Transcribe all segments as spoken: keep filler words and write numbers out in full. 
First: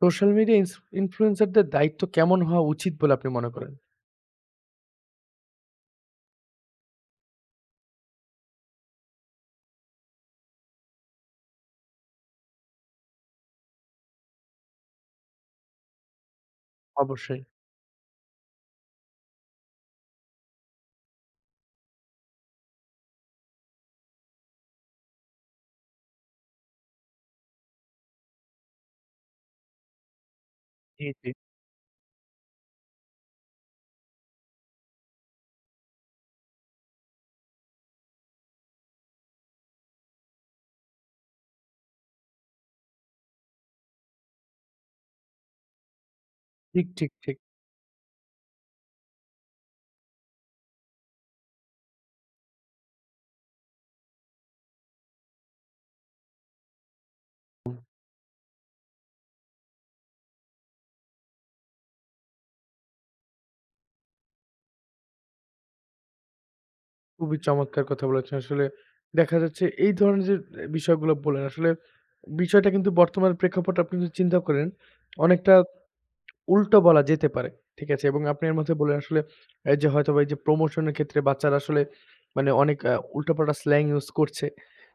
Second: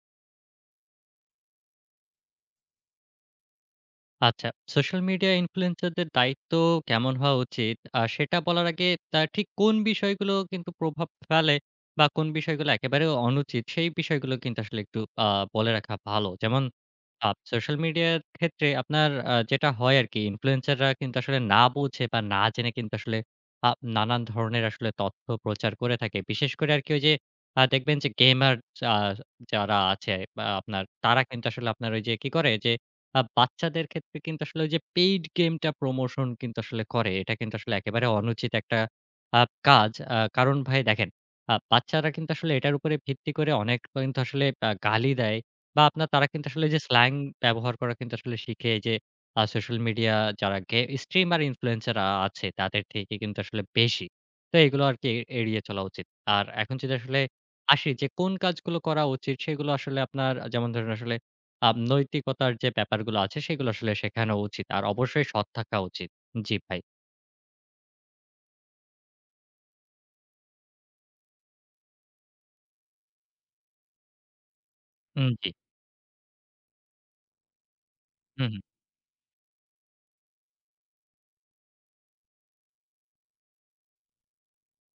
Social media ইনস ইনফ্লুয়েন্সারদের দায়িত্ব কেমন হওয়া উচিত বলে আপনি মনে করেন? আচ্ছা, সোশ্যাল মিডিয়া ইনফ্লুয়েন্সারদের দায়িত্ব কেমন হওয়া উচিত? আ সেটা বলার আগে তা ঠিক কোন বিষয়গুলো কিন্তু প্রভাব ফেলে বা কোন বিষয়গুলো একেবারে অনুচিত, সেই বিষয়গুলো কিন্তু আসলে একটু আ বলে রাখা ভালো। যেমন আ অবশ্যই। সোশ্যাল মিডিয়ার ক্ষেত্রে আপনার আ যেটা হয় আরকি ইনফ্লুয়েন্সাররা কিন্তু আসলে না বুঝে বা না জেনে কিন্তু আসলে আ নানান ধরনের আসলে তথ্য প্রচার করে থাকে। বিশেষ করে আরকি ওই যে আ দেখবেন যে গেমার যা যারা আছে বা আপনার জি, তারা জি। কিন্তু আসলে আপনার ওই যে কি করে যে আ বাচ্চাদের ক্ষেত্রে কিন্তু আসলে ওই যে পেইড গেমটা প্রমোশন কিন্তু আসলে করে। এটা কিন্তু আসলে একেবারে অনুচিত একটা আ কাজ। আ কারণ ভাই দেখেন, আ বাচ্চারা কিন্তু আসলে এটার উপরে ভিত্তি করে অনেক কিন্তু আসলে আ গালি দেয় বা আপনার তারা কিন্তু আসলে যে ঠিক, স্ল্যাং ঠিক, ঠিক। ব্যবহার করা কিন্তু আসলে শিখে যে আ সোশ্যাল মিডিয়া যারা গে স্ট্রিমার ইনফ্লুয়েন্সার আ আছে তাদের থেকে কিন্তু আসলে বেশি। তো এগুলো আরকি এড়িয়ে চলা উচিত। আর এখন যদি আসলে আসি যে কোন কাজগুলো করা উচিত সেগুলো আসলে আপনার যেমন ধরেন আসলে আম নৈতিকতার যে ব্যাপারগুলো আছে সেগুলো আসলে শেখানো উচিত। আর অবশ্যই সৎ থাকা উচিত। জি ভাই। খুবই চমৎকার কথা বলেছেন। আসলে দেখা যাচ্ছে এই ধরনের যে এ বিষয়গুলো বললেন আসলে বিষয়টা কিন্তু বর্তমান প্রেক্ষাপট আপনি যদি চিন্তা করেন উম জি। অনেকটা উল্টো বলা যেতে পারে। ঠিক আছে? এবং আপনি হুম, এর হুম। মধ্যে বললেন আসলে এই যে হয়তোবা এই যে প্রমোশন এর ক্ষেত্রে বাচ্চারা আসলে মানে অনেক আ উল্টাপাল্টা স্ল্যাং ইউজ করছে।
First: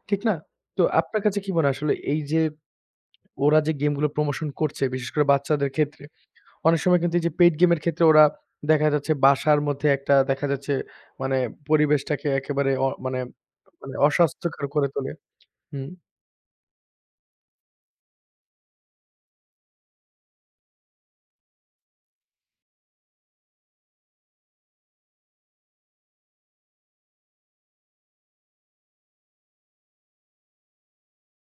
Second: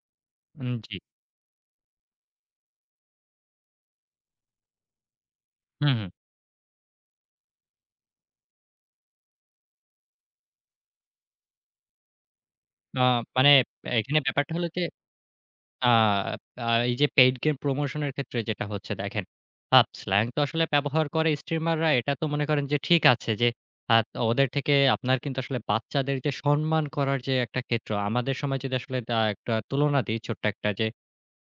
ঠিক না? উম তো জি। আপনার কাছে কি মনে হয় আসলে এই যে ওরা যে গেমগুলো প্রমোশন করছে বিশেষ করে বাচ্চাদের হুম, ক্ষেত্রে হুম। অনেক সময় কিন্তু এই যে পেইড গেমের ক্ষেত্রে ওরা দেখা যাচ্ছে বাসার মধ্যে একটা দেখা যাচ্ছে মানে পরিবেশটাকে একেবারে অ আ মানে মানে মানে এখানে ব্যাপারটা অস্বাস্থ্যকর হলো যে করে তোলে। আ হুম। আ এই যে পেইড গেম প্রমোশন এর ক্ষেত্রে যেটা হচ্ছে দেখেন, আ স্ল্যাং তো আসলে ব্যবহার করে স্ট্রিমাররা এটা তো মনে করেন যে ঠিক আছে যে আ ওদের থেকে আপনার কিন্তু আসলে বাচ্চাদের যে সম্মান করার যে একটা ক্ষেত্র, আমাদের সময় যদি আসলে আ একটা তুলনা দিই ছোট্ট একটা যে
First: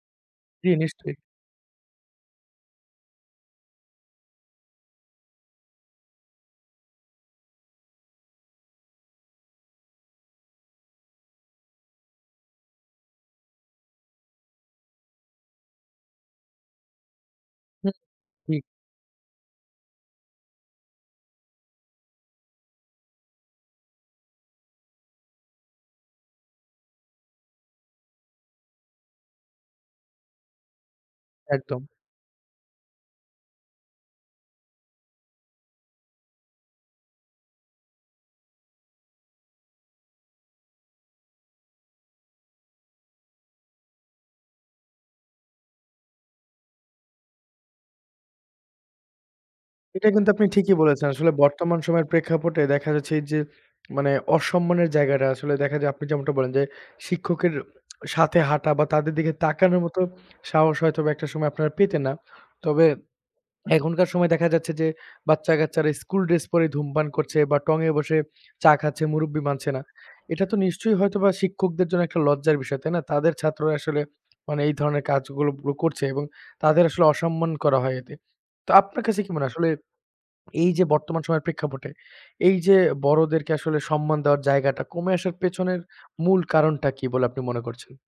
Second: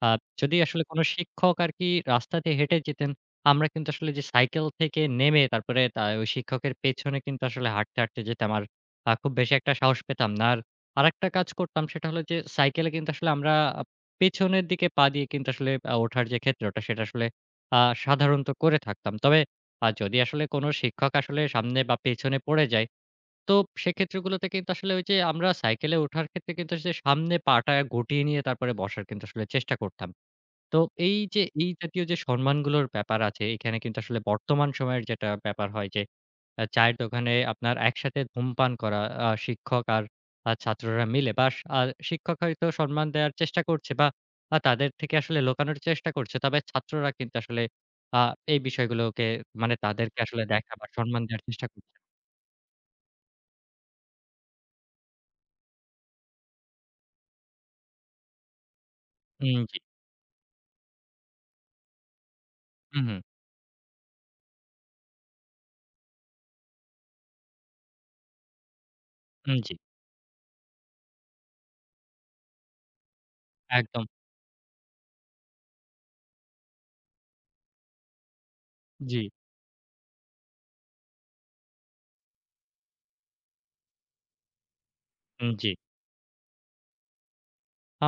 আ যদি জি, আসলে কোন নিশ্চয়ই। শিক্ষক আরকি রাস্তাতে হেঁটে যেতেন, আমরা কিন্তু আসলে যে সাইকেল থেকে নেমে তারপরে তা ওই শিক্ষকের পেছনে কিন্তু আসলে হাঁটতে, হাঁটতে যেতাম। আর আ খুব বেশি একটা সাহস পেতাম না। আর আরেকটা কাজ করতাম সেটা হলো যে সাইকেলে কিন্তু আসলে আমরা পেছনের দিকে পা দিয়ে কিন্তু আসলে আ ওঠার যে ক্ষেত্রটা সেটা আসলে আ হুম, সাধারণত ঠিক করে থাকতাম। তবে আ যদি আসলে কোনো শিক্ষক আসলে সামনে বা পেছনে পড়ে যায়, তো সেক্ষেত্রগুলোতে কিন্তু আসলে ওই যে আমরা সাইকেলে ওঠার ক্ষেত্রে কিন্তু যে সামনে পাটা গুটিয়ে নিয়ে তারপরে বসার কিন্তু আসলে চেষ্টা করতাম। তো এই যে এই একদম। জাতীয় যে সম্মানগুলোর ব্যাপার আছে, এখানে কিন্তু আসলে বর্তমান সময়ের যেটা ব্যাপার হয় যে, আ চায়ের দোকানে আপনার একসাথে ধূমপান করা আ শিক্ষক আর আ ছাত্ররা মিলে বা আ শিক্ষক হয়তো সম্মান দেওয়ার চেষ্টা করছে বা আ তাদের থেকে আসলে লুকানোর চেষ্টা করছে। তবে ছাত্ররা কিন্তু আসলে আ এই বিষয়গুলোকে মানে এটা তাদেরকে কিন্তু আসলে আপনি দেখা ঠিকই বা বলেছেন। সম্মান আসলে দেওয়ার চেষ্টা বর্তমান করছে। সময়ের প্রেক্ষাপটে দেখা যাচ্ছে এই যে মানে অসম্মানের জায়গাটা আসলে দেখা যায় আপনি যেমনটা বলেন যে শিক্ষকের সাথে হাঁটা বা তাদের দিকে হুম, জি। তাকানোর মতো সাহস হয়তোবা একটা সময় আপনারা পেতেন না। তবে হু, হু। এখনকার সময় দেখা যাচ্ছে যে বাচ্চা-কাচ্চারা স্কুল ড্রেস পরে ধূমপান করছে বা টঙে বসে চা খাচ্ছে, মুরুব্বি হুম, মানছে জি। না। এটা তো নিশ্চয়ই হয়তোবা শিক্ষকদের জন্য একটা লজ্জার বিষয়, তাই না? তাদের ছাত্ররা আসলে একদম। মানে এই ধরনের কাজগুলো গুলো করছে এবং তাদের আসলে অসম্মান করা হয় এতে। তো আপনার জি, কাছে কি মনে হয় আসলে এই যে বর্তমান সময়ের প্রেক্ষাপটে, এই যে বড়দেরকে আসলে সম্মান দেওয়ার জায়গাটা কমে আসার হুম, জি। পেছনের মূল কারণটা কি বলে আপনি মনে করছেন? আ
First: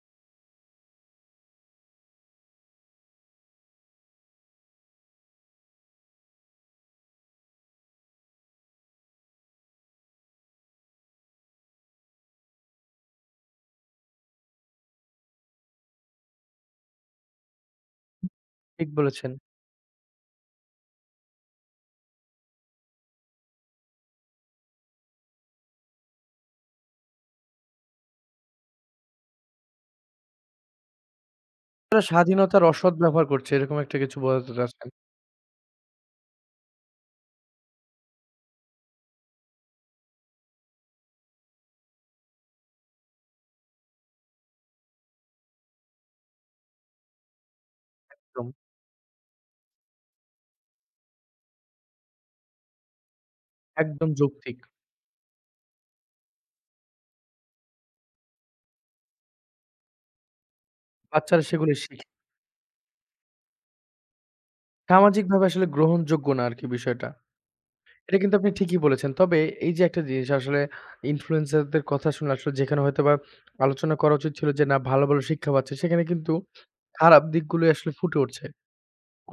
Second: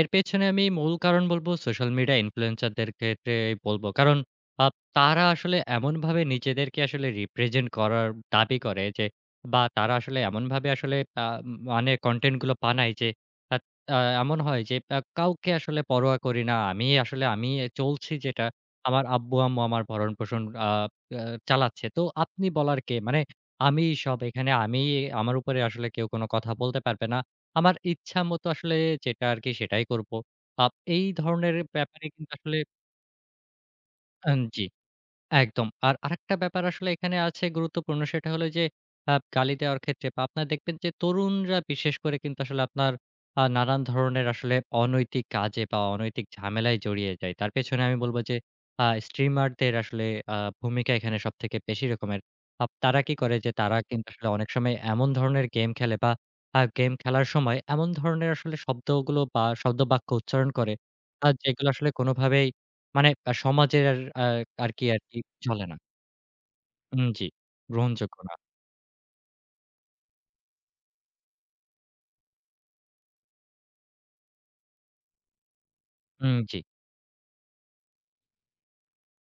এর পেছনে আমি মূল কারণ বলবো সোশ্যাল মিডিয়া ইনফ্লুয়েন্সারদের ক্ষেত্রেই বলব। কারণ আ তারা আসলে এমনভাবে নিজেদেরকে আসলে রিপ্রেজেন্ট করার দাবি করে যে বা তারা আসলে এমনভাবে আসলে আ মানে কনটেন্ট গুলো বানায় যে আ আ এমন হয় যে আ কাউকে আসলে পরোয়া করি না। আমি আসলে আমি চলছি যেটা ঠিক আমার বলেছেন। আব্বু-আম্মু আমার ভরণ-পোষণ আ আ চালাচ্ছে। তো আপনি বলার কে? মানে আমিই সব এখানে আমি আমার উপরে আসলে কেউ কোন কথা বলতে পারবে না। আমার ইচ্ছা মতো আসলে যেটা আরকি সেটাই করব। আপ এই ধরনের তারা ব্যাপারে কিন্তু আসলে স্বাধীনতার অসৎ ব্যবহার করছে এরকম একটা কিছু আন বোঝাতে জি। চাচ্ছেন। একদম। আর আরেকটা ব্যাপার আসলে এখানে আছে গুরুত্বপূর্ণ সেটা হলো যে আ গালি দেওয়ার ক্ষেত্রে বা আপনারা দেখবেন যে তরুণরা বিশেষ করে কিন্তু আসলে আপনার আ নানান ধরনের আসলে অনৈতিক কাজে বা অনৈতিক ঝামেলায় জড়িয়ে যায়। তার পেছনে আমি বলব যে একদম, আ স্ট্রিমারদের আসলে আ ভূমিকা এখানে সবথেকে বেশি রকমের। আপ তারা কি করে যে তারা কিন্তু একদম আসলে অনেক যৌক্তিক। সময় এমন ধরনের গেম খেলে বা আ গেম খেলার সময় এমন ধরনের আসলে শব্দগুলো বা শব্দ বাক্য উচ্চারণ করে আ বাচ্চারা যেগুলো সেগুলো আসলে শিখে। কোনোভাবেই মানে আ সমাজের আর আ আরকি, আরকি সামাজিকভাবে চলে আসলে না। গ্রহণযোগ্য না আরকি উম বিষয়টা। জি। গ্রহণযোগ্য এটা না। কিন্তু আপনি ঠিকই বলেছেন। তবে এই যে একটা জিনিস আসলে ইনফ্লুয়েন্সার দের কথা শুনে আসলে যেখানে হয়তোবা আলোচনা করা উচিত ছিল যে না ভালো, ভালো শিক্ষা পাচ্ছে সেখানে কিন্তু উম জি। খারাপ দিকগুলোই আসলে ফুটে উঠছে।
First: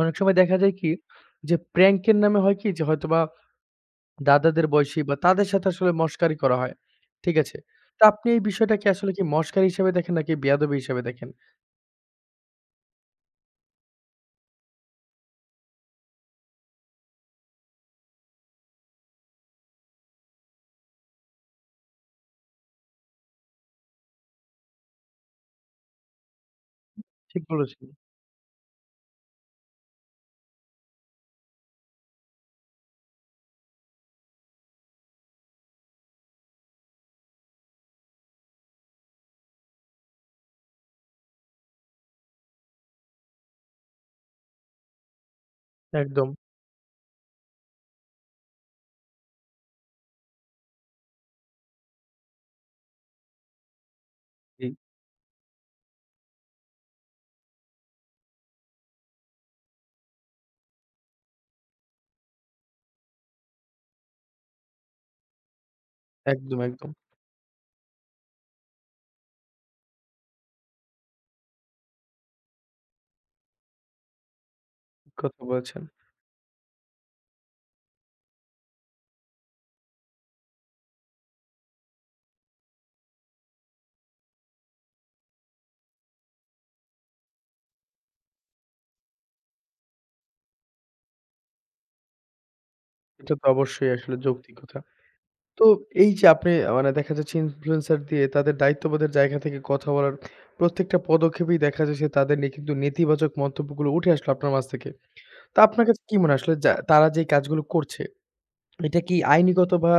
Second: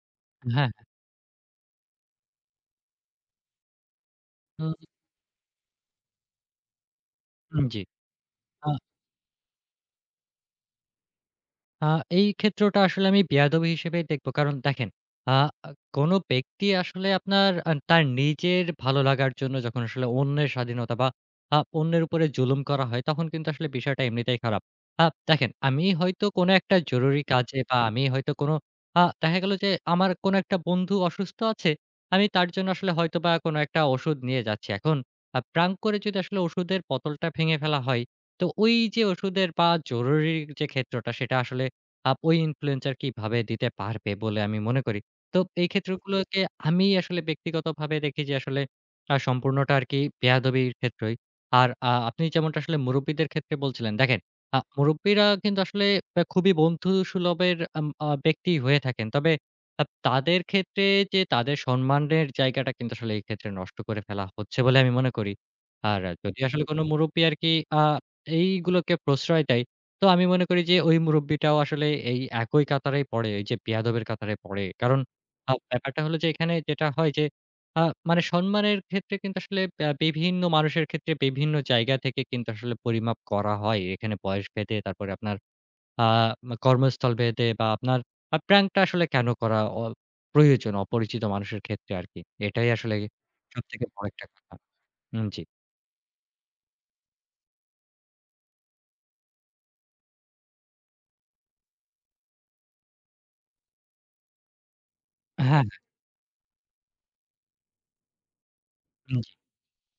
অনেক সময় দেখা হ্যাঁ, যায় কি হ্যাঁ। যে প্র্যাঙ্ক এর নামে হয় কি যে হয়তোবা দাদাদের বয়সী বা তাদের সাথে আসলে মশকারি করা হয়। ঠিক আছে? উম জি। তো আপনি এই আ বিষয়টাকে আসলে কি মশকারি হিসেবে দেখেন নাকি বেয়াদবি হিসেবে দেখেন? আ এই ক্ষেত্রটা আসলে আমি বেয়াদবি হিসেবেই দেখব। কারণ দেখেন, আ আ কোন ব্যক্তি আসলে আপনার আ তার নিজের ভালো লাগার জন্য যখন আসলে অন্যের স্বাধীনতা বা আ অন্যের উপরে জুলুম করা হয়, তখন কিন্তু আসলে বিষয়টা এমনিতেই খারাপ। আ দেখেন, আমি হয়তো কোনো একটা জরুরি ঠিক কাজে বা বলেছেন। আমি হয়তো কোনো আ দেখা গেল যে আমার কোনো একটা বন্ধু অসুস্থ আছে, আমি তার জন্য আসলে হয়তোবা কোনো একটা ওষুধ নিয়ে যাচ্ছি। এখন আ প্রাং করে যদি আসলে ওষুধের বোতলটা ভেঙে ফেলা হয়, তো ওই যে ওষুধের বা জরুরির যে ক্ষেত্রটা, সেটা আসলে আপ ওই ইনফ্লুয়েন্সার কিভাবে দিতে পারবে বলে আমি মনে করি। তো এই একদম। ক্ষেত্রগুলোকে আমি আসলে ব্যক্তিগতভাবে দেখি যে আসলে আ সম্পূর্ণটা আরকি বেয়াদবির ক্ষেত্রই। আর আ আপনি যেমনটা আসলে মুরুব্বিদের ক্ষেত্রে বলছিলেন, দেখেন আ জি, মুরুব্বিরা কিন্তু আসলে আ খুবই বন্ধুসুলভের আম আ ব্যক্তি হয়ে থাকেন। তবে আ তাদের ক্ষেত্রে যে তাদের সম্মানের জায়গাটা কিন্তু আসলে এই ক্ষেত্রে নষ্ট করে ফেলা হচ্ছে বলে আমি মনে করি। আর যদি একদম, আসলে কোনো একদম। মুরুব্বি আরকি আ এইগুলোকে প্রশ্রয় দেয় তো আমি মনে করি যে ওই মুরুব্বিটাও আসলে এই একই কাতারেই পড়ে, এই যে বেয়াদবের কাতারে পড়ে। কারণ ঠিক কথা আ বলেছেন। ব্যাপারটা হলো যে এখানে যেটা হয় যে আ মানে সম্মানের ক্ষেত্রে কিন্তু আসলে আ বিভিন্ন মানুষের ক্ষেত্রে বিভিন্ন জায়গা থেকে কিন্তু আসলে পরিমাপ করা হয়। এখানে বয়স ভেদে তারপরে আপনার আ কর্মস্থল ভেদে বা আপনার আ প্র্যাংকটা আসলে কেন করা অ প্রয়োজন অপরিচিত মানুষের ক্ষেত্রে আরকি। এটাই আসলে এটা তো সবথেকে অবশ্যই বড় আসলে একটা কথা। যৌক্তিক কথা। উম জি। তো এই যে আপনি আ মানে দেখা যাচ্ছে ইনফ্লুয়েন্সার দিয়ে তাদের দায়িত্ববোধের জায়গা থেকে কথা বলার প্রত্যেকটা পদক্ষেপেই দেখা যাচ্ছে তাদের নিয়ে কিন্তু নেতিবাচক মন্তব্যগুলো উঠে আসলো আপনার মাঝ থেকে। তো হ্যাঁ, হ্যাঁ। আপনার কাছে কি মনে হয় আসলে যা তারা যে কাজগুলো করছে, এটা কি হুম, জি। আইনিগত বা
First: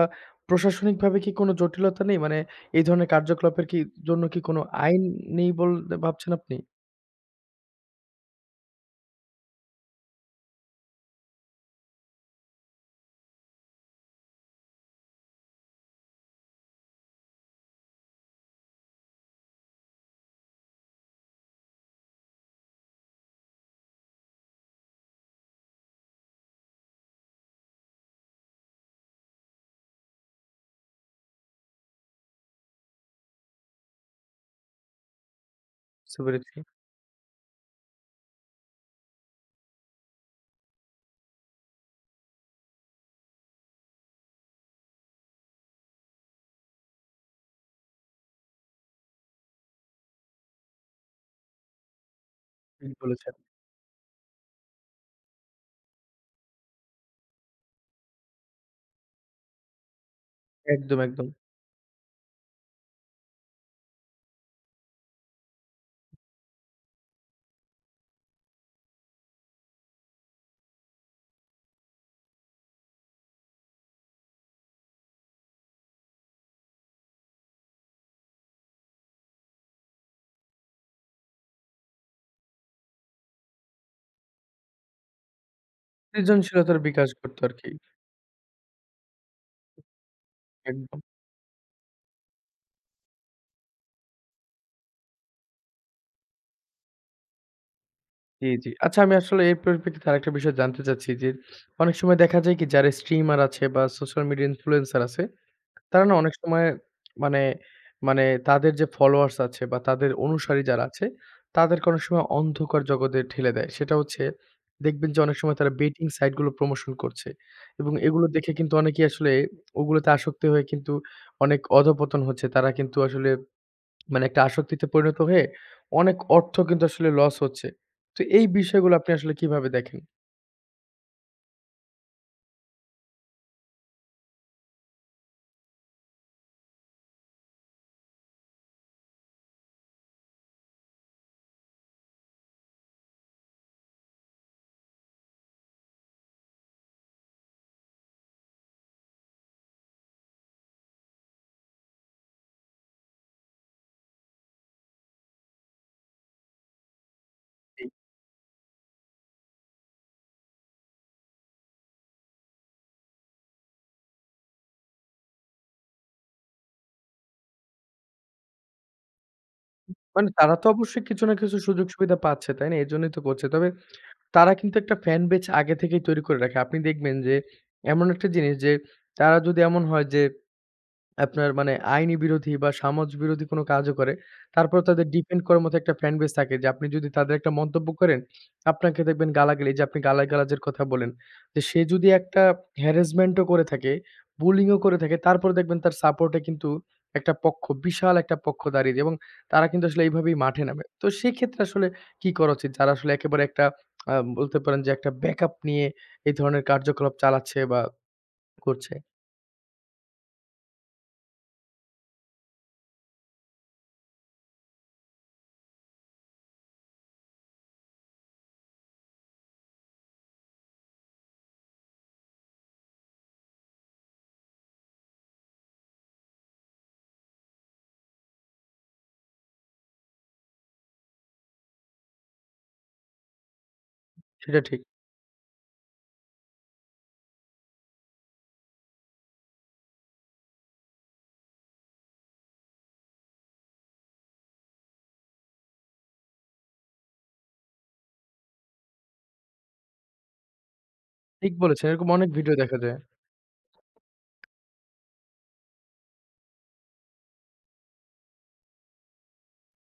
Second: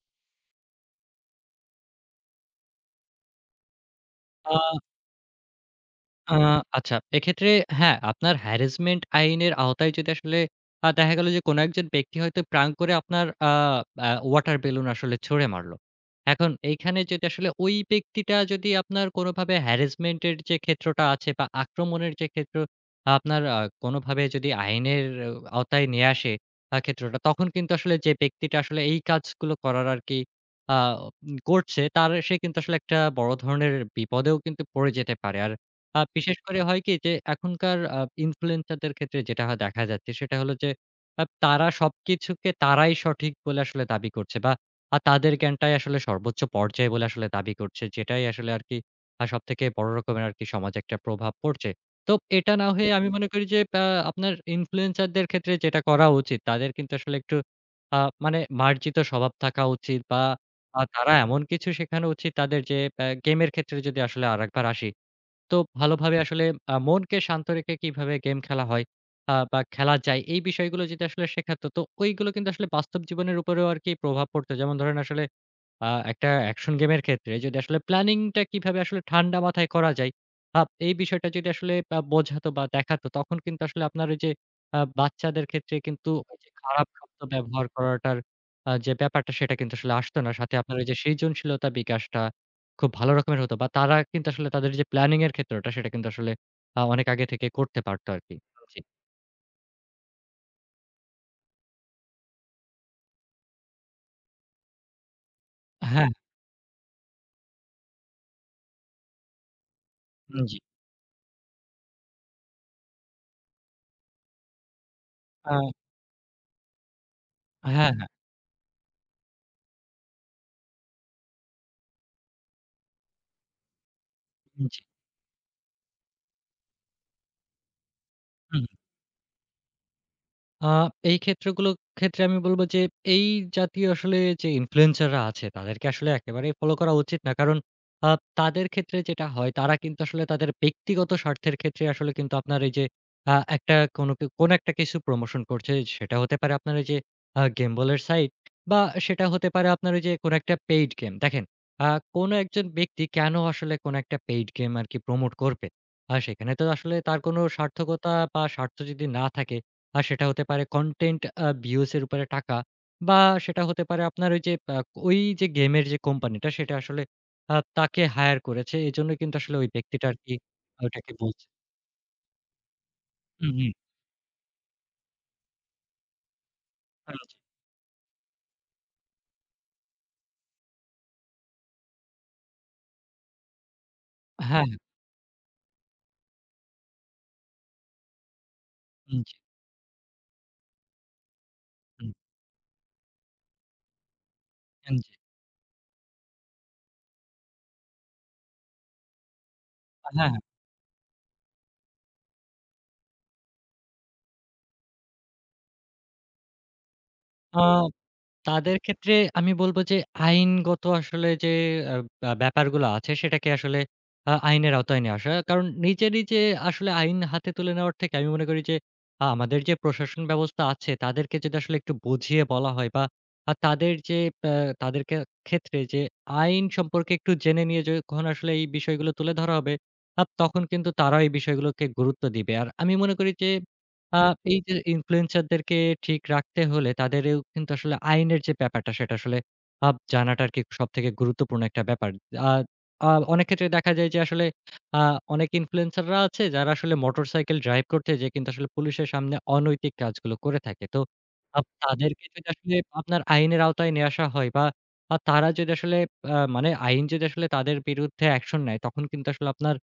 প্রশাসনিকভাবে কি কোনো জটিলতা নেই? মানে এই ধরনের কার্যকলাপের কি জন্য কি আ কোনো আইন নেই বল ভাবছেন আ আপনি? আচ্ছা। এক্ষেত্রে হ্যাঁ, আপনার হ্যারাসমেন্ট আইনের আওতায় যদি আসলে আ দেখা গেল যে কোনো একজন ব্যক্তি হয়তো প্রাং করে আপনার আ আ ওয়াটার বেলুন আসলে ছুঁড়ে মারল। এখন এইখানে যদি আসলে ওই ব্যক্তিটা যদি আপনার কোনোভাবে হ্যারাসমেন্ট এর যে ক্ষেত্রটা আছে বা আক্রমণের যে ক্ষেত্র আপনার আ কোনোভাবে যদি আইনের আওতায় নিয়ে আসে আ ক্ষেত্রটা, তখন কিন্তু আসলে যে ব্যক্তিটা আসলে এই কাজগুলো করার আরকি আ উম করছে তার সে কিন্তু আসলে একটা বড় ধরনের বিপদেও কিন্তু পড়ে যেতে পারে। আর আ বুঝতে বিশেষ পেরেছি। করে হয় কি যে এখনকার আ ইনফ্লুয়েন্সার দের ক্ষেত্রে যেটা হা দেখা যাচ্ছে সেটা হলো যে আ তারা সবকিছুকে তারাই সঠিক বলে আসলে দাবি করছে বা আ তাদের জ্ঞানটাই আসলে সর্বোচ্চ পর্যায়ে বলে আসলে দাবি করছে। যেটাই আসলে আরকি আ সবথেকে বড় রকমের আরকি সমাজে একটা প্রভাব পড়ছে। তো এটা না হয়ে ঠিক আমি মনে বলেছেন। করি যে আ আপনার ইনফ্লুয়েন্সার দের ক্ষেত্রে যেটা করা উচিত তাদের কিন্তু আসলে একটু আ মানে মার্জিত স্বভাব থাকা উচিত বা আ একদম, তারা একদম। এমন কিছু শেখানো উচিত তাদের যে আ গেমের ক্ষেত্রে যদি আসলে আরেকবার আসি তো ভালোভাবে আসলে আ মনকে শান্ত রেখে কিভাবে গেম খেলা হয় আ বা খেলা যায় এই বিষয়গুলো যদি আসলে শেখাতো, তো ওইগুলো কিন্তু আসলে বাস্তব জীবনের উপরেও আরকি প্রভাব পড়তো। যেমন ধরেন আসলে আ একটা অ্যাকশন গেমের ক্ষেত্রে যদি আসলে প্ল্যানিংটা কিভাবে আসলে ঠান্ডা মাথায় করা যায়, আপ এই বিষয়টা যদি আসলে আ বোঝাতো বা দেখাতো তখন কিন্তু আসলে আপনার ওই যে আ বাচ্চাদের ক্ষেত্রে কিন্তু ওই যে সৃজনশীলতার খারাপ বিকাশ শব্দ করতো ব্যবহার আরকি। করাটার আ যে ব্যাপারটা সেটা কিন্তু আসলে আসতো না। সাথে আপনার ওই যে একদম। সৃজনশীলতা বিকাশটা খুব ভালো রকমের হতো বা তারা কিন্তু আসলে তাদের যে প্ল্যানিং এর ক্ষেত্রটা সেটা কিন্তু আসলে আ অনেক আগে থেকে করতে পারতো আরকি। জি, জি। জি। আচ্ছা আমি আসলে এর পরিপ্রেক্ষিতে আরেকটা বিষয় জানতে চাচ্ছি যে, অনেক সময় দেখা যায় কি যারা স্ট্রিমার আছে বা সোশ্যাল মিডিয়া ইনফ্লুয়েন্সার আছে, তারা হ্যাঁ, না অনেক সময় মানে মানে তাদের যে ফলোয়ার্স আছে বা তাদের হুম, জি। অনুসারী যারা আছে, তাদেরকে অনেক সময় অন্ধকার জগতে ঠেলে দেয়। সেটা হচ্ছে দেখবেন যে অনেক আ সময় তারা বেটিং সাইট গুলো প্রমোশন করছে হ্যাঁ, এবং হ্যাঁ। এগুলো দেখে কিন্তু অনেকেই আসলে ওগুলোতে আসক্তি হয়ে কিন্তু অনেক অধঃপতন হচ্ছে। তারা কিন্তু আসলে মানে একটা জি। আসক্তিতে পরিণত হয়ে অনেক অর্থ কিন্তু আসলে লস হচ্ছে। তো এই হুম। বিষয়গুলো আপনি আসলে কিভাবে দেখেন? আ এই ক্ষেত্রগুলো ক্ষেত্রে আমি বলব যে, এই জাতীয় আসলে যে ইনফ্লুয়েন্সাররা আছে, তাদেরকে আসলে একেবারেই ফলো করা উচিত না। কারণ আ তাদের ক্ষেত্রে যেটা হয়, তারা কিন্তু আসলে তাদের ব্যক্তিগত স্বার্থের ক্ষেত্রে আসলে কিন্তু আপনার এই যে আ একটা কোনো কি কোনো একটা কিছু প্রমোশন করছে, সেটা হতে পারে আপনার ওই যে আ গেমবলের সাইট বা সেটা হতে পারে আপনার ওই যে কোনো একটা পেইড গেম। দেখেন, আ কোনো একজন ব্যক্তি কেন আসলে কোনো একটা পেইড গেম আরকি প্রমোট করবে? আ সেখানে তো আসলে তার কোনো জি। সার্থকতা বা স্বার্থ যদি না থাকে আর সেটা হতে পারে কনটেন্ট আ ভিউজ এর উপরে টাকা বা সেটা হতে পারে আপনার ওই যে আ ওই যে গেমের যে কোম্পানিটা সেটা আসলে আ তাকে হায়ার করেছে। এজন্যই কিন্তু আসলে ওই ব্যক্তিটা মানে আরকি তারা তো অবশ্যই ওটাকে কিছু না বলছে। কিছু সুযোগ সুবিধা পাচ্ছে, তাই না? এজন্যই তো করছে। হুম, তবে হুম। তারা কিন্তু একটা ফ্যান বেজ আগে থেকেই তৈরি করে রাখে। আপনি দেখবেন হ্যাঁ, যে এমন একটা জিনিস যে তারা যদি এমন হয় যে আপনার মানে আইনি বিরোধী বা সমাজ বিরোধী কোনো কাজও করে। হ্যাঁ। তারপর তাদের ডিপেন্ড করার মতো একটা ফ্যান বেস থাকে যে আপনি যদি তাদের একটা মন্তব্য করেন, আপনাকে হুম, দেখবেন জি, গালাগালি এই যে আপনি গালাগালাজের কথা বলেন। যে সে যদি হুম, একটা হ্যারাসমেন্ট ও করে থাকে, বুলিং ও হুম, করে জি। থাকে তারপরে দেখবেন তার সাপোর্ট এ কিন্তু একটা পক্ষ, বিশাল একটা পক্ষ দাঁড়িয়ে যায় এবং তারা কিন্তু আসলে হ্যাঁ, এইভাবেই হ্যাঁ। মাঠে নামে। তো সেক্ষেত্রে আসলে কি করা উচিত? যারা আসলে একেবারে একটা আ বলতে পারেন যে একটা ব্যাকআপ নিয়ে এই ধরনের কার্যকলাপ চালাচ্ছে আ বা তাদের করছে, ক্ষেত্রে আমি বলব যে আইনগত আসলে যে আ ব্যা ব্যাপারগুলো আছে সেটাকে আসলে আ আইনের আওতায় নিয়ে আসা। কারণ নিজে, নিজে আসলে আইন হাতে তুলে নেওয়ার থেকে আমি মনে করি যে আ আমাদের যে প্রশাসন ব্যবস্থা আছে তাদেরকে যদি আসলে একটু বুঝিয়ে বলা হয় বা আ তাদের যে আ তাদেরকে ক্ষেত্রে যে আইন সম্পর্কে একটু জেনে নিয়ে যখন আসলে এই বিষয়গুলো তুলে ধরা হবে আ তখন কিন্তু তারাও এই বিষয়গুলোকে গুরুত্ব দিবে। আর আমি মনে করি যে আ এই সেটা যে ঠিক। ইনফ্লুয়েন্সারদেরকে ঠিক রাখতে হলে তাদেরও কিন্তু আসলে আইনের যে ব্যাপারটা সেটা আসলে আব জানাটা আরকি সবথেকে গুরুত্বপূর্ণ একটা ব্যাপার। আ আ অনেক ক্ষেত্রে দেখা যায় যে আসলে আ অনেক ইনফ্লুয়েন্সাররা আছে যারা আসলে মোটরসাইকেল ড্রাইভ করতে যেয়ে কিন্তু আসলে পুলিশের সামনে অনৈতিক কাজগুলো করে থাকে। তো ঠিক আপ বলেছেন। এরকম তাদেরকে অনেক যদি ভিডিও আসলে দেখা যায়। আপনার আইনের আওতায় নিয়ে আসা হয় বা আ তারা যদি আসলে আ মানে আইন যদি আসলে তাদের বিরুদ্ধে অ্যাকশন নেয় তখন কিন্তু আসলে আপনার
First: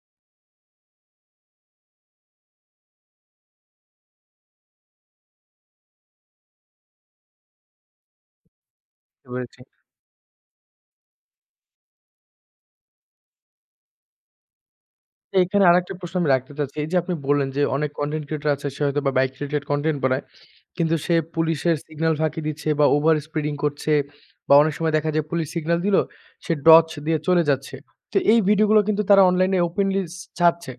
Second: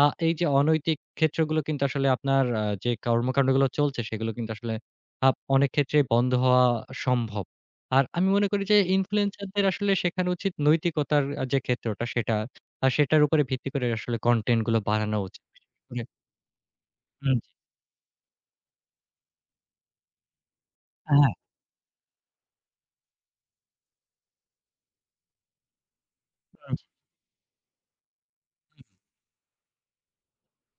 আ এই যে অনৈতিক ক্ষেত্রগুলো কিন্তু আসলে আপনার আ যে কর্মকান্ডগুলো চলছে সেগুলো কিন্তু আসলে আপ অনেক ক্ষেত্রেই বন্ধ হওয়া সম্ভব। আর আমি মনে করি যে বুঝতে পেরেছি। ইনফ্লুয়েন্সারদের আসলে শেখানো উচিত নৈতিকতার আ যে ক্ষেত্রটা সেটা আর সেটার উপরে ভিত্তি করে আসলে কনটেন্ট গুলো বানানো তো উচিত। এখানে আরেকটা জি, প্রশ্ন আমি রাখতে চাচ্ছি। এই যে আপনি হুম, বললেন জি। যে অনেক কনটেন্ট ক্রিয়েটর আছে সে হয়তোবা বাইক রিলেটেড কনটেন্ট বানায়। কিন্তু সে হ্যাঁ, পুলিশের সিগনাল ফাঁকি দিচ্ছে বা ওভার স্পিডিং করছে বা অনেক সময় দেখা যায় পুলিশ সিগনাল দিল, সে হুম, ডজ দিয়ে চলে যাচ্ছে। তো এই ভিডিওগুলো কিন্তু তারা অনলাইনে ওপেনলি স ছাড়ছে।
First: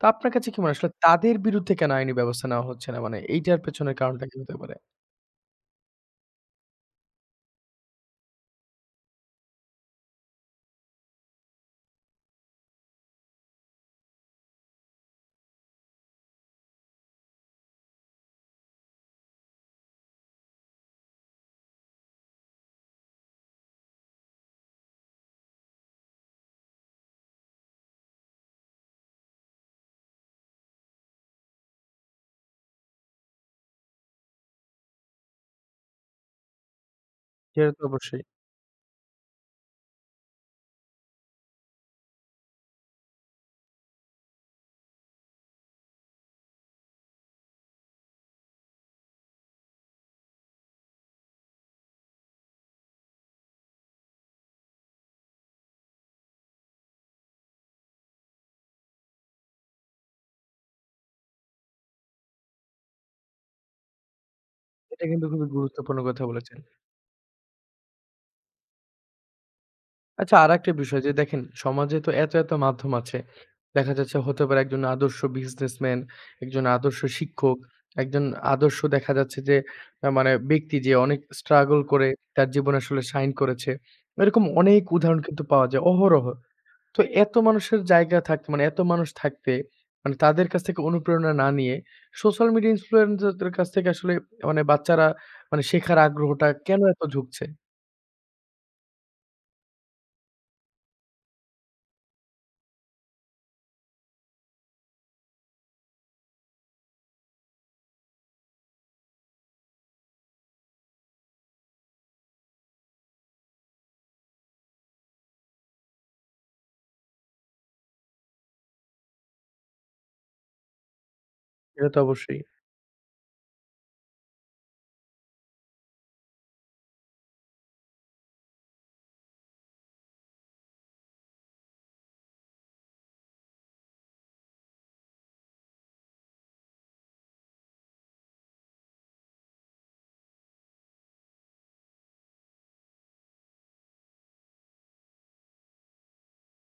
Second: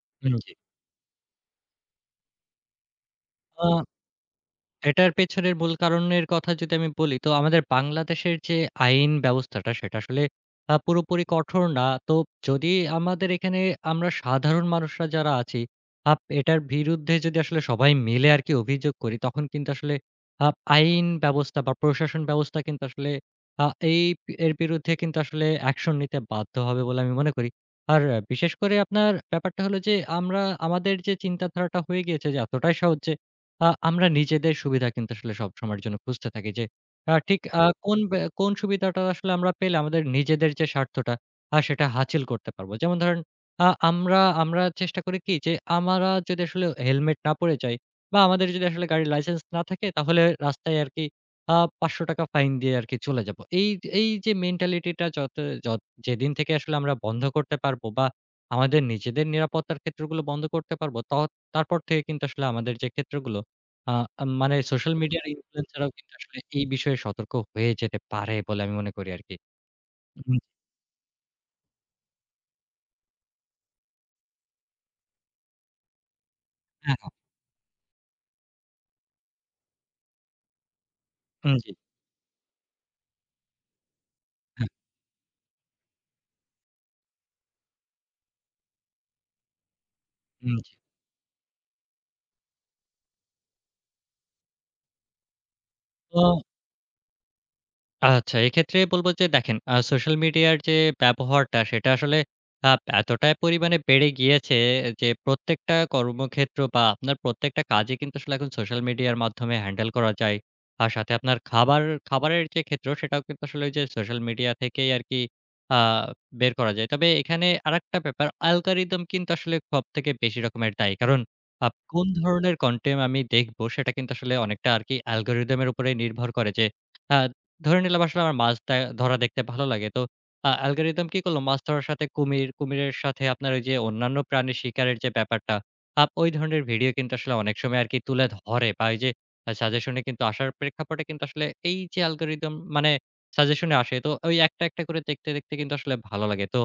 তো আপনার হুম, কাছে জি। কি মনে হয় আসলে তাদের বিরুদ্ধে কেন আইনি ব্যবস্থা নেওয়া হচ্ছে না? মানে এইটার আ পেছনের কারণটা কি হতে পারে? এটার পেছনের মূল কারণের কথা যদি আমি বলি, তো আমাদের বাংলাদেশের যে আইন ব্যবস্থাটা সেটা আসলে আ পুরোপুরি কঠোর না। তো যদি আমাদের এখানে আমরা সাধারণ মানুষরা যারা আছি, আপ এটার বিরুদ্ধে যদি আসলে সবাই মিলে আরকি অভিযোগ করি, তখন কিন্তু আসলে আপ আইন ব্যবস্থা বা প্রশাসন ব্যবস্থা কিন্তু আসলে আ এই এর বিরুদ্ধে কিন্তু আসলে অ্যাকশন নিতে বাধ্য হবে বলে আমি মনে করি। আর আহ, বিশেষ করে আপনার ব্যাপারটা হলো যে আমরা আমাদের যে চিন্তাধারাটা হয়ে গিয়েছে যে এতটাই সহজ যে আ আমরা নিজেদের সুবিধা কিন্তু আসলে সবসময়ের জন্য খুঁজতে থাকি যে, আ ঠিক আ সেটা হুম। তো কোন ব্যা অবশ্যই। কোন সুবিধাটা আসলে আমরা পেলে আমাদের নিজেদের যে স্বার্থটা, আ সেটা হাসিল করতে পারবো। যেমন ধরেন আ আমরা আমরা চেষ্টা করি কি যে, আমরা যদি আসলে হেলমেট না পরে যাই বা আমাদের যদি আসলে গাড়ির লাইসেন্স না থাকে তাহলে রাস্তায় আরকি আ ৳পাঁচশ টাকা ফাইন দিয়ে আরকি চলে যাবো। এই এই যে মেন্টালিটিটা যত যত যেদিন থেকে আসলে আমরা বন্ধ করতে পারবো বা আমাদের নিজেদের নিরাপত্তার ক্ষেত্রগুলো বন্ধ করতে পারবো, ত তারপর থেকে কিন্তু আসলে আমাদের যে ক্ষেত্রগুলো আ আ মানে সোশ্যাল এটা মিডিয়ার কিন্তু খুবই ইনফ্লুয়েন্সাররাও গুরুত্বপূর্ণ কিন্তু কথা আসলে বলেছেন। এই বিষয়ে সতর্ক হয়ে যেতে পারে বলে আমি মনে করি আরকি। আচ্ছা হুম। আরেকটা বিষয় যে দেখেন সমাজে তো এত, এত মাধ্যম আছে। দেখা যাচ্ছে হতে পারে একজন আদর্শ বিজনেসম্যান, একজন হ্যাঁ, আদর্শ হ্যাঁ। শিক্ষক, একজন আদর্শ দেখা যাচ্ছে যে আ মানে ব্যক্তি যে অনেক উম জি। স্ট্রাগল করে তার জীবনে আসলে শাইন করেছে। এরকম হ্যাঁ, অনেক উদাহরণ কিন্তু পাওয়া যায় অহরহ। তো এত মানুষের জায়গা থাকতে মানে এত মানুষ থাকতে মানে তাদের উম কাছ জি। থেকে অনুপ্রেরণা না নিয়ে সোশ্যাল মিডিয়া ইনফ্লুয়েন্সার দের কাছ থেকে আসলে মানে বাচ্চারা মানে শেখার তো আগ্রহটা কেন এত ঝুঁকছে? আচ্ছা, এক্ষেত্রে বলব যে দেখেন আ সোশ্যাল মিডিয়ার যে ব্যবহারটা সেটা আসলে আ এতটাই পরিমাণে বেড়ে গিয়েছে যে প্রত্যেকটা কর্মক্ষেত্র বা আপনার প্রত্যেকটা কাজে কিন্তু আসলে এখন সোশ্যাল মিডিয়ার মাধ্যমে হ্যান্ডেল করা যায়। আর সাথে আপনার খাবার খাবারের যে ক্ষেত্র সেটাও কিন্তু আসলে ওই যে সোশ্যাল মিডিয়া থেকেই আরকি আ বের করা যায়। তবে এখানে আরেকটা ব্যাপার অ্যালগরিদম কিন্তু আসলে সবথেকে বেশি রকমের দায়ী। কারণ আপ এটা তো কোন অবশ্যই ধরনের কনটেন্ট আমি দেখব সেটা কিন্তু আসলে অনেকটা আরকি অ্যালগরিদম এর উপরে নির্ভর করে যে আ ধরে নিলাম আসলে আমার মাছ দে ধরা দেখতে ভালো লাগে। তো আ অ্যালগরিদম কি করল? মাছ ধরার সাথে কুমির, কুমিরের সাথে আপনার ওই যে অন্যান্য প্রাণী শিকারের যে ব্যাপারটা, আপ ওই ধরনের ভিডিও কিন্তু আসলে অনেক সময় আরকি তুলে ধরে বা এই যে আ সাজেশনে কিন্তু আসার প্রেক্ষাপটে কিন্তু আসলে এই যে অ্যালগরিদম মানে সাজেশনে আসে, তো ওই একটা, একটা করে দেখতে, দেখতে কিন্তু আসলে ভালো লাগে। তো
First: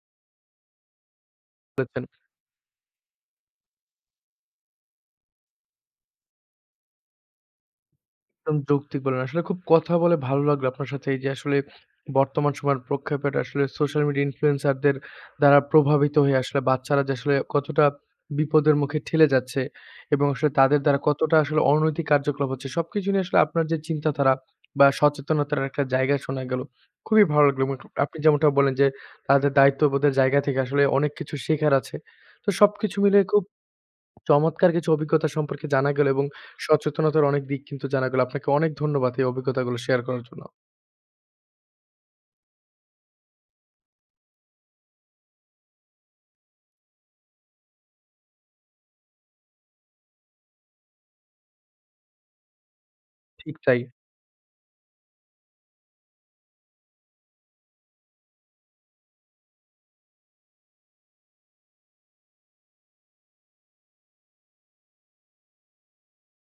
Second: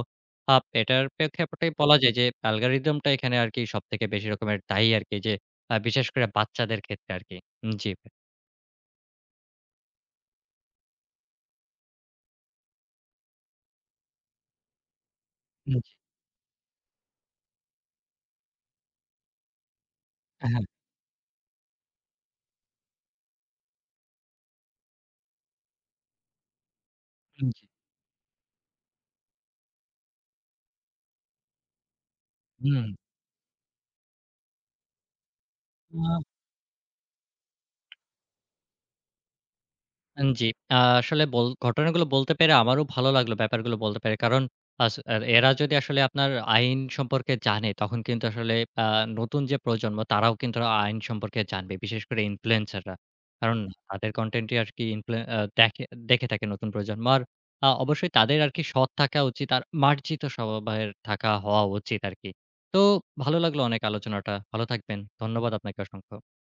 আপ এটার প্রেক্ষাপটেই বলা বলেছেন। যায় যে অ্যালগরিদমটা এখানে আরকি সবথেকে বেশি রকমের দায়ী আরকি যে আ বিশেষ করে বাচ্চাদের ক্ষেত্রে আরকি। জি ভাই। একদম যৌক্তিক বললেন। আসলে খুব কথা বলে ভালো লাগলো আপনার সাথে। এই যে আসলে বর্তমান সময়ের প্রেক্ষাপটে আসলে সোশ্যাল মিডিয়া ইনফ্লুয়েন্সারদের দ্বারা হুম, প্রভাবিত হয়ে আসলে বাচ্চারা যে আসলে কতটা বিপদের মুখে ঠেলে যাচ্ছে এবং আসলে হ্যাঁ, তাদের দ্বারা কতটা আসলে অনৈতিক কার্যকলাপ হচ্ছে। সবকিছু নিয়ে আসলে আপনার যে চিন্তাধারা বা সচেতনতার একটা জায়গা শোনা গেল। খুবই ভালো হুম, জি। লাগলো এবং আপনি যেমনটা বললেন যে তাদের দায়িত্ববোধের জায়গা থেকে আসলে অনেক কিছু শেখার আছে। তো হুম। সবকিছু মিলে খুব চমৎকার কিছু অভিজ্ঞতা সম্পর্কে জানা গেল আ এবং সচেতনতার অনেক দিক কিন্তু জানা গেল। আপনাকে অনেক ধন্যবাদ এই অভিজ্ঞতাগুলো শেয়ার করার উম জন্য। জি। আ আসলে বল ঘটনাগুলো বলতে পেরে আমারও ভালো লাগলো ব্যাপারগুলো বলতে পেরে। কারণ আস আর এরা যদি আসলে আপনার আইন সম্পর্কে জানে, তখন কিন্তু আসলে আ নতুন যে প্রজন্ম তারাও কিন্তু আইন সম্পর্কে জানবে। বিশেষ করে ইনফ্লুয়েন্সাররা। ঠিক কারণ তাই। তাদের কনটেন্টই আরকি ইনফ্লুয়ে আ দেখে দেখে থাকে নতুন প্রজন্ম। আর আ অবশ্যই তাদের আরকি সৎ থাকা উচিত আর মার্জিত স্বভাবের থাকা হওয়া উচিত আরকি। তো ভালো লাগলো অনেক আলোচনাটা। ভালো থাকবেন। ধন্যবাদ আপনাকে অসংখ্য।